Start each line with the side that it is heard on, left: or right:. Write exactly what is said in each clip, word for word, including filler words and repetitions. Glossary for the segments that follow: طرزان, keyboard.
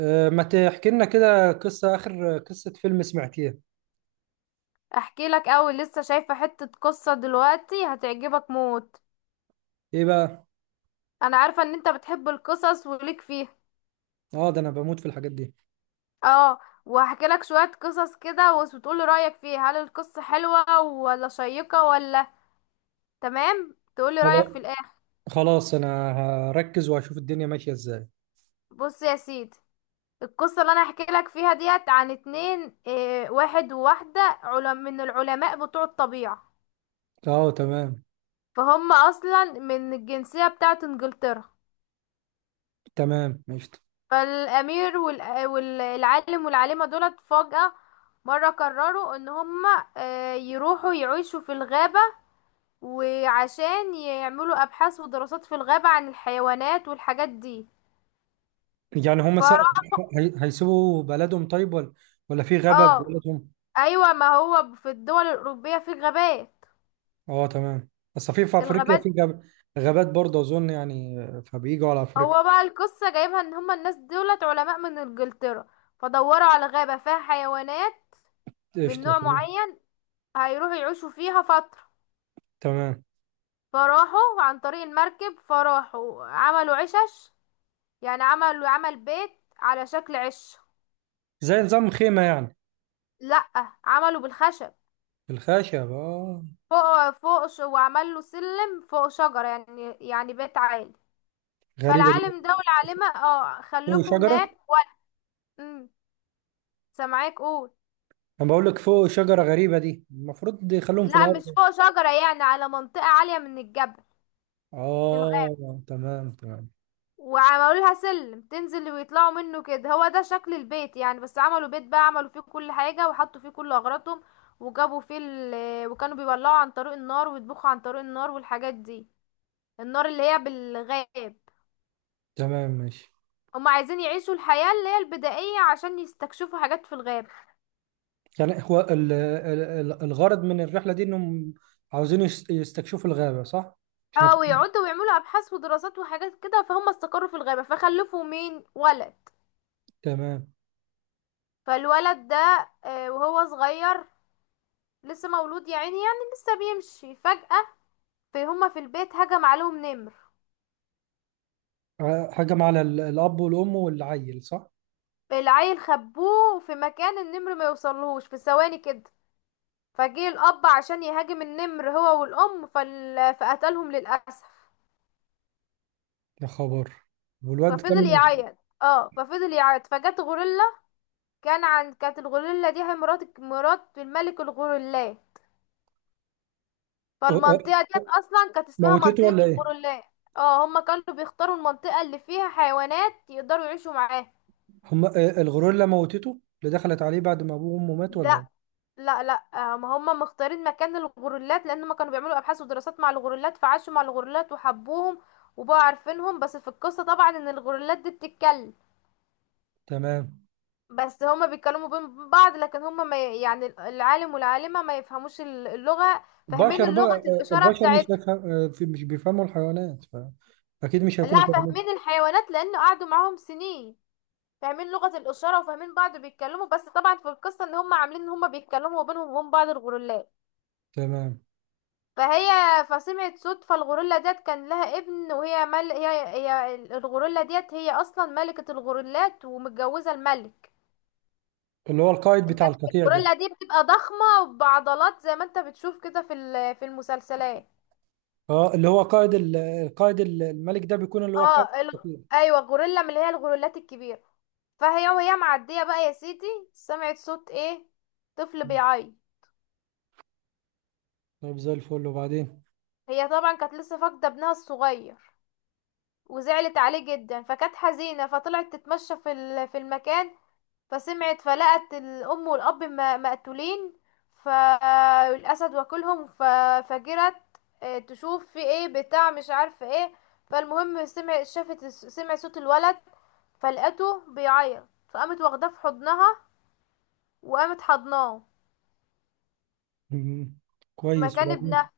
right: أه، ما تحكي لنا كده قصة آخر قصة فيلم سمعتيها.
left: احكي لك اول لسه شايفة حتة قصة دلوقتي هتعجبك موت.
right: إيه بقى؟
left: انا عارفة ان انت بتحب القصص وليك فيها.
right: آه، ده أنا بموت في الحاجات دي.
left: اه وهحكي لك شوية قصص كده وتقولي رأيك فيها، هل القصة حلوة ولا شيقة ولا تمام، تقولي
right: خلاص.
left: رأيك في الاخر.
right: خلاص أنا هركز وهشوف الدنيا ماشية إزاي.
left: بص يا سيدي، القصة اللي انا هحكي لك فيها ديت عن اتنين، اه واحد وواحدة، علم من العلماء بتوع الطبيعة،
right: آه، تمام.
left: فهم اصلا من الجنسية بتاعت انجلترا.
right: تمام ماشي.
left: فالامير والأ- والعالم والعالمة دولت فجأة مرة قرروا ان هما آه، يروحوا يعيشوا في الغابة، وعشان يعملوا ابحاث ودراسات في الغابة عن الحيوانات والحاجات دي.
right: يعني هما س...
left: فراح.
right: هي... هيسيبوا بلدهم، طيب؟ ولا ولا في غابة في
left: اه
right: بلدهم؟
left: ايوه، ما هو في الدول الاوروبية في غابات.
right: آه، تمام. بس في في أفريقيا
left: الغابات.
right: في غاب... غابات برضه أظن يعني. فبيجوا على أفريقيا.
left: هو بقى القصة جايبها ان هما الناس دولت علماء من انجلترا، فدوروا على غابة فيها حيوانات من
right: قشطة،
left: نوع
right: تمام.
left: معين هيروحوا يعيشوا فيها فترة.
right: تمام.
left: فراحوا عن طريق المركب، فراحوا عملوا عشش، يعني عملوا عمل بيت على شكل عش.
right: زي نظام خيمة يعني.
left: لأ، عملوا بالخشب
right: بالخشب، آه.
left: فوق فوق ش- وعمل له سلم فوق شجرة، يعني يعني بيت عالي.
right: غريبة دي.
left: فالعالم ده والعالمة اه
right: هو
left: خلفوا
right: شجرة؟
left: هناك و... سامعاك قول.
right: انا بقول لك فوق شجره غريبه دي، المفروض يخلوهم في
left: لا
right: الارض.
left: مش فوق شجرة، يعني على منطقة عالية من الجبل في الغابة،
right: اه، تمام تمام.
left: وعملوا لها سلم تنزل ويطلعوا منه كده، هو ده شكل البيت يعني. بس عملوا بيت بقى، عملوا فيه كل حاجة وحطوا فيه كل أغراضهم، وجابوا فيه ال... آه، وكانوا بيولعوا عن طريق النار ويطبخوا عن طريق النار والحاجات دي، النار اللي هي بالغاب.
right: تمام ماشي.
left: هم عايزين يعيشوا الحياة اللي هي البدائية عشان يستكشفوا حاجات في الغاب.
right: يعني هو ال- ال- ال- الغرض من الرحله دي انهم عاوزين يس- يستكشفوا الغابه، صح؟ عشان
left: اه
right: يكون-
left: ويقعدوا ويعملوا أبحاث ودراسات وحاجات كده. فهم استقروا في الغابة فخلفوا مين ولد.
right: تمام.
left: فالولد ده آه، وهو صغير لسه مولود يا عيني، يعني لسه بيمشي فجأة. في هما في البيت هجم عليهم نمر.
right: آه، هجم على ال- الاب والام والعيل، صح؟
left: العيل خبوه في مكان النمر ما يوصلهوش في ثواني كده. فجه الأب عشان يهاجم النمر هو والأم فال... فقتلهم للأسف.
right: يا خبر. والواد
left: ففضل
right: كمل؟
left: يعيط. اه ففضل يعيط فجت غوريلا. كان عن كانت الغوريلا دي هي مرات مرات الملك الغوريلا،
right: أه- أه-
left: فالمنطقة ديت أصلا كانت اسمها
right: موتته
left: منطقة
right: ولا ايه؟
left: الغوريلا. اه هما كانوا بيختاروا المنطقة اللي فيها حيوانات يقدروا يعيشوا معاها.
right: هم، آه، الغوريلا موتته اللي دخلت عليه بعد ما ابوه وامه مات ولا
left: ده
right: ايه؟
left: لا لا، آه، ما هم مختارين مكان الغوريلات لان هم كانوا بيعملوا ابحاث ودراسات مع الغوريلات، فعاشوا مع الغوريلات وحبوهم وبقوا عارفينهم. بس في القصة طبعا ان الغوريلات دي بتتكلم،
right: تمام.
left: بس هما بيتكلموا بين بعض، لكن هما ما ي- يعني العالم والعالمة ما يفهموش ال- اللغة، فاهمين
right: بشر
left: اللغة
right: بقى، آه،
left: الإشارة
right: البشر مش
left: بتاعتهم.
right: هيفهم- آه، في- مش بيفهموا الحيوانات. اكيد مش هيكونوا
left: لا،
right: فاهمين.
left: فاهمين الحيوانات لأن قعدوا معاهم سنين، فاهمين لغة الإشارة وفاهمين بعض بيتكلموا. بس طبعا في القصة ان هما عاملين ان هما بيتكلموا بينهم وبين بعض الغوريلات.
right: تمام.
left: فهي فسمعت صوت. فالغوريلا ديت كان لها ابن، وهي مل... هي... هي الغوريلا ديت هي اصلا ملكة الغوريلات ومتجوزة الملك.
right: اللي هو القائد بتاع
left: الملك
right: القطيع ده.
left: الغوريلا دي بتبقى ضخمة بعضلات، زي ما انت بتشوف كده في ال... في المسلسلات.
right: اه، اللي هو قائد ال- القائد ال- الملك ده بيكون اللي هو قائد
left: اه ال...
right: القطيع.
left: ايوه غوريلا من اللي هي الغوريلات الكبيرة. فهي وهي معدية بقى يا سيدي، سمعت صوت ايه؟ طفل
right: مم.
left: بيعيط.
right: طيب زي الفل، وبعدين؟
left: هي طبعا كانت لسه فاقدة ابنها الصغير وزعلت عليه جدا فكانت حزينة، فطلعت تتمشى في ال- في المكان، فسمعت فلقت الأم والأب م- مقتولين، فالأسد واكلهم ففجرت، آه، تشوف في ايه بتاع مش عارفة ايه. فالمهم سمع شافت الس- سمع صوت الولد فلقته بيعيط، فقامت واخداه في حضنها وقامت حضناه
right: مم. كويس،
left: مكان
right: وبعدين؟
left: ابنها.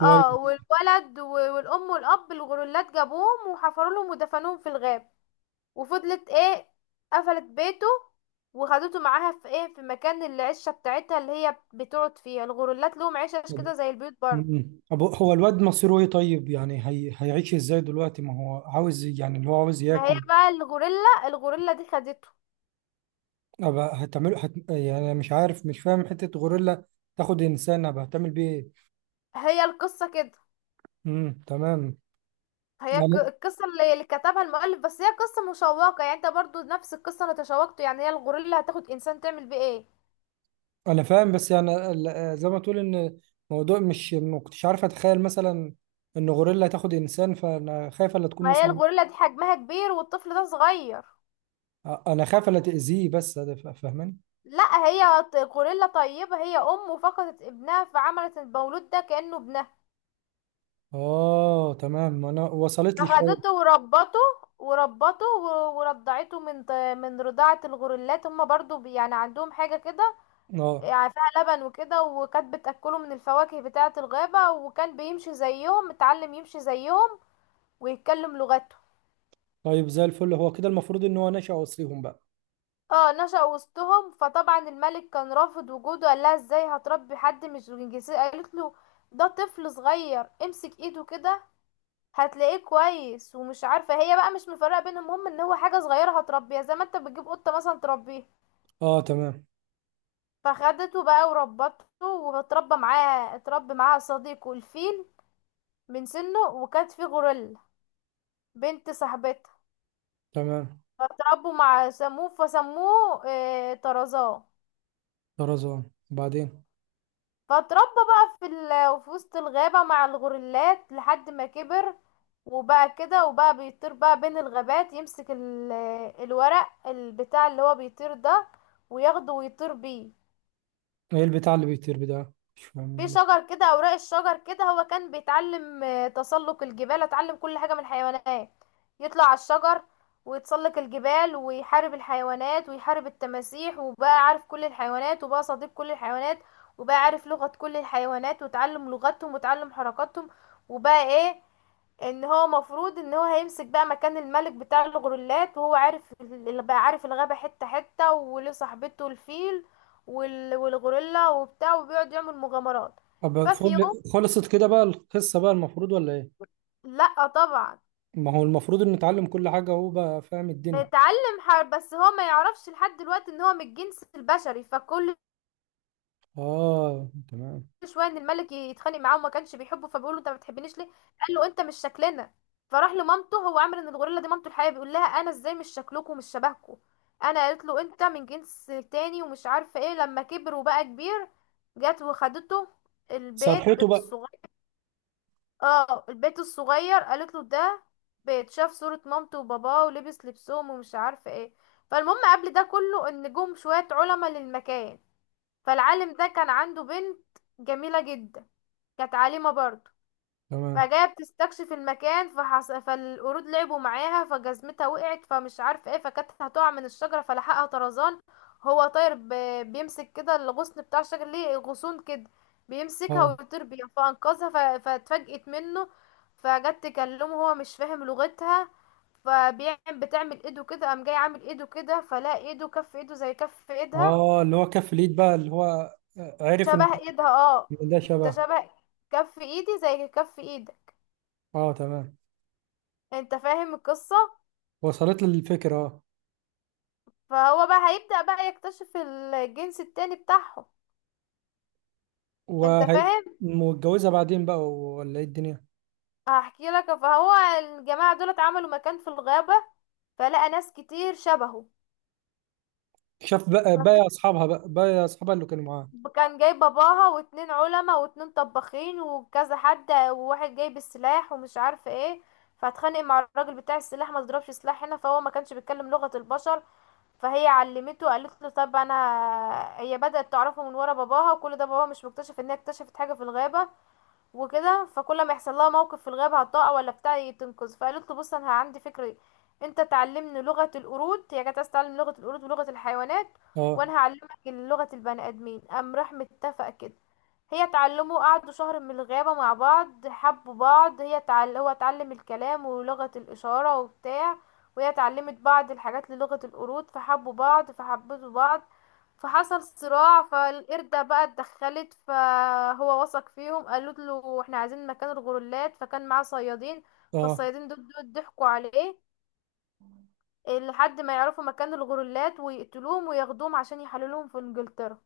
left: اه والولد و- والأم والأب الغرولات جابوهم وحفروا لهم ودفنوهم في الغابة. وفضلت ايه، قفلت بيته وخدته معاها في ايه، في مكان العشه بتاعتها اللي هي بتقعد فيها. الغوريلات لهم عشش
right: طب.
left: كده زي البيوت برضه.
right: مم. طب هو الواد مصيره ايه طيب؟ يعني هي... هيعيش ازاي دلوقتي؟ ما هو عاوز، يعني اللي هو عاوز
left: ما هي
right: ياكل.
left: بقى الغوريلا، الغوريلا دي خدته.
right: ابقى هتعمله هت... يعني أنا مش عارف، مش فاهم حتة غوريلا تاخد انسان، ابقى هتعمل بيه ايه؟
left: هي القصه كده.
right: مم. تمام.
left: هي ك-
right: يعني
left: القصه اللي اللي كتبها المؤلف، بس هي قصه مشوقه يعني، انت برضو نفس القصه اللي تشوقته يعني، هي الغوريلا هتاخد انسان تعمل بيه ايه.
right: انا فاهم، بس يعني ال- زي ما تقول ان موضوع مش ما كنتش عارف اتخيل مثلا ان غوريلا تاخد انسان، فانا خايف الا تكون
left: ما هي
right: مثلا.
left: الغوريلا دي حجمها كبير والطفل ده صغير.
right: انا خايف الا تاذيه، بس ده فا- فاهماني.
left: لا، هي ط- غوريلا طيبه، هي ام وفقدت ابنها فعملت المولود ده كانه ابنها،
right: اه، تمام، ما انا وصلت لي شويه.
left: أخذته وربته. وربته و- ورضعته من ط- من رضاعة الغرلات، هما برضو بي- يعني عندهم حاجة كده
right: اه،
left: يعني فيها لبن وكده، وكانت بتأكله من الفواكه بتاعة الغابة، وكان بيمشي زيهم، اتعلم يمشي زيهم ويتكلم لغته.
right: طيب زي الفل، هو كده المفروض ان هو نشأ وصيهم بقى.
left: اه نشأ وسطهم. فطبعا الملك كان رافض وجوده، قال لها ازاي هتربي حد مش من جنسيته؟ قالت له ده طفل صغير، امسك ايده كده هتلاقيه كويس، ومش عارفه، هي بقى مش مفرقه بينهم، المهم ان هو حاجه صغيره هتربيها زي ما انت بتجيب قطه مثلا تربيها.
right: اه، تمام
left: فخدته بقى وربته، واتربى معاه اتربى معاها صديقه الفيل من سنه، وكانت فيه غوريلا بنت صاحبتها،
right: تمام.
left: فتربوا مع سموه، فسموه اه طرزان.
right: طرزان. بعدين؟
left: فاتربى بقى في ال... في وسط الغابة مع الغوريلات لحد ما كبر، وبقى كده، وبقى بيطير بقى بين الغابات يمسك ال... الورق البتاع اللي هو بيطير ده، وياخده ويطير بيه.
right: ايه البتاع اللي بيطير ده؟ مش
left: في
right: فاهم.
left: شجر كده، اوراق الشجر كده، هو كان بيتعلم آه، تسلق الجبال، اتعلم كل حاجة من الحيوانات، يطلع على الشجر ويتسلق الجبال ويحارب الحيوانات ويحارب التماسيح، وبقى عارف كل الحيوانات وبقى صديق كل الحيوانات، وبقى عارف لغة كل الحيوانات وتعلم لغتهم وتعلم حركاتهم. وبقى ايه، ان هو مفروض ان هو هيمسك بقى مكان الملك بتاع الغرولات، وهو عارف اللي بقى عارف الغابة حتة حتة، وله صاحبته الفيل وال- والغوريلا وبتاع، وبيقعد يعمل مغامرات.
right: طب
left: ففي يوم،
right: فل- خلصت كده بقى القصه بقى المفروض ولا ايه؟
left: لا طبعا،
right: ما هو المفروض ان نتعلم كل حاجه وهو بقى فاهم الدنيا.
left: اتعلم حرب. بس هو ما يعرفش لحد دلوقتي ان هو من الجنس البشري، فكل
right: اه، تمام.
left: شويه ان الملك يتخانق معاه وما كانش بيحبه، فبيقول له انت ما بتحبنيش ليه؟ قال له انت مش شكلنا. فراح لمامته، هو عامل ان الغوريلا دي مامته الحقيقيه، بيقول لها انا ازاي مش شكلكم ومش شبهكم؟ انا قالت له انت من جنس تاني ومش عارفه ايه. لما كبر وبقى كبير، جت وخدته البيت
right: صرحته بقى.
left: الصغير، اه البيت الصغير، قالت له ده بيت، شاف صورة مامته وباباه ولبس لبسهم ومش عارفه ايه. فالمهم قبل ده كله ان جم شويه علماء للمكان. فالعالم ده كان عنده بنت جميلة جدا، كانت عالمة برضه،
right: تمام.
left: فجاية بتستكشف المكان. فحص... فالقرود لعبوا معاها فجزمتها وقعت فمش عارفة ايه، فكانت هتقع من الشجرة فلحقها طرزان. هو طاير ب... بيمسك كده الغصن بتاع الشجر، ليه غصون كده، بيمسكها
right: اه،
left: ويطير بيها فأنقذها. ف... فاتفاجئت منه، فجت تكلمه هو مش فاهم لغتها، فبيعمل بتعمل ايده كده، قام جاي عامل ايده كده، فلا ايده كف ايده زي كف ايدها،
right: اه، اللي هو كف اليد بقى، اللي هو عرف ان
left: شبه ايدها اه،
right: إن ده
left: انت
right: شبه.
left: شبه، كف ايدي زي كف ايدك.
right: اه، تمام.
left: انت فاهم القصة؟
right: وصلت له الفكرة، اه.
left: فهو بقى هيبدأ بقى يكتشف الجنس التاني بتاعهم. انت
right: وهي
left: فاهم.
right: متجوزة بعدين بقى ولا ايه الدنيا؟
left: هحكي لك. فهو الجماعة دول اتعملوا مكان في الغابة، فلقى ناس كتير شبهه.
right: شاف بقى بقى
left: ففت-
right: اصحابها بقى بقى اصحابها اللي كانوا معاه.
left: كان جاي باباها واتنين علماء واتنين طباخين وكذا حد، وواحد جايب السلاح ومش عارفه ايه، فاتخانق مع الراجل بتاع السلاح، ما ضربش سلاح هنا، فهو ما كانش بيتكلم لغة البشر. فهي علمته، قالت له طب انا، هي بدأت تعرفه من ورا باباها وكل ده باباها مش مكتشف ان هي اكتشفت حاجة في الغابة وكده، فكل ما يحصل لها موقف في الغابة هتقع ولا بتاع تنقذ. فقالت له بص، انا عندي فكرة، انت تعلمني لغة القرود، هي كانت عايزة تتعلم لغة القرود ولغة الحيوانات،
right: اه،
left: وانا هعلمك لغة البني ادمين. قام راح متفق كده، هي تعلموا قعدوا شهر من الغابة مع بعض، حبوا بعض، هي تعل... هو اتعلم الكلام ولغة الإشارة وبتاع، وهي اتعلمت بعض الحاجات للغة القرود، فحبوا بعض فحبتوا بعض. فحصل صراع، فالقردة بقى اتدخلت، فهو وثق فيهم، قالت له احنا عايزين مكان الغرولات، فكان معاه صيادين،
right: اه،
left: فالصيادين دول دول ضحكوا عليه لحد ما يعرفوا مكان الغرولات ويقتلوهم وياخدوهم عشان يحللوهم في انجلترا.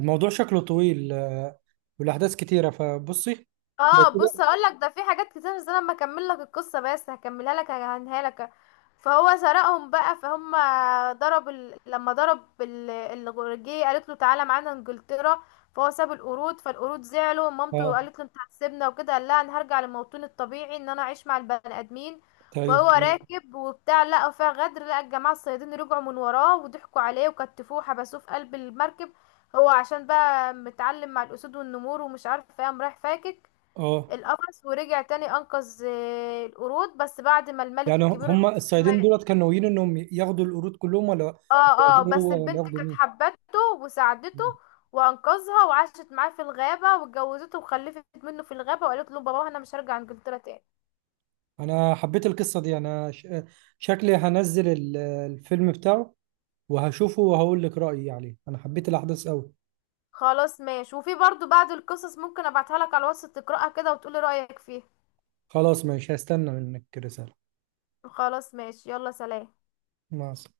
right: الموضوع شكله طويل، آه، والاحداث كتيرة فبصي. لو
left: اه بص
right: كده.
left: اقول لك، ده في حاجات كتير، بس انا لما اكمل لك القصه، بس هكملها لك هنهاها لك. فهو سرقهم بقى، فهم ضرب ال... لما ضرب ال... الغرجيه، قالت له تعالى معانا انجلترا. فهو ساب القرود، فالقرود زعلوا، مامته
right: اه،
left: قالت له انت هتسيبنا وكده، قال لها انا هرجع لموطني الطبيعي ان انا اعيش مع البني ادمين.
right: طيب
left: فهو
right: تمام.
left: راكب وبتاع لقى فيها غدر، لقى الجماعه الصيادين رجعوا من وراه وضحكوا عليه وكتفوه وحبسوه في قلب المركب. هو عشان بقى متعلم مع الاسود والنمور ومش عارف ايه، قام رايح فاكك
right: اه،
left: القفص ورجع تاني انقذ آه، القرود، بس بعد ما الملك
right: يعني
left: الكبير
right: هم
left: اتحكم.
right: الصيادين دولت كانوا ناويين انهم ياخدوا القرود كلهم ولا ولا
left: اه اه بس
right: ياخدوا ولا
left: البنت
right: ياخدوا
left: كانت
right: مين؟
left: حبته وساعدته وانقذها، وعاشت معاه في الغابة واتجوزته وخلفت منه في الغابة، وقالت له بابا انا مش هرجع انجلترا تاني.
right: انا حبيت القصه دي. انا ش... شكلي هنزل ال- الفيلم بتاعه وهشوفه وهقول لك رايي عليه. انا حبيت الاحداث قوي.
left: خلاص ماشي، وفي برضو بعض القصص ممكن ابعتها لك على الواتس تقراها كده وتقولي رأيك فيها.
right: خلاص ماشي، هستنى منك رساله.
left: خلاص ماشي، يلا سلام.
right: مع السلامه.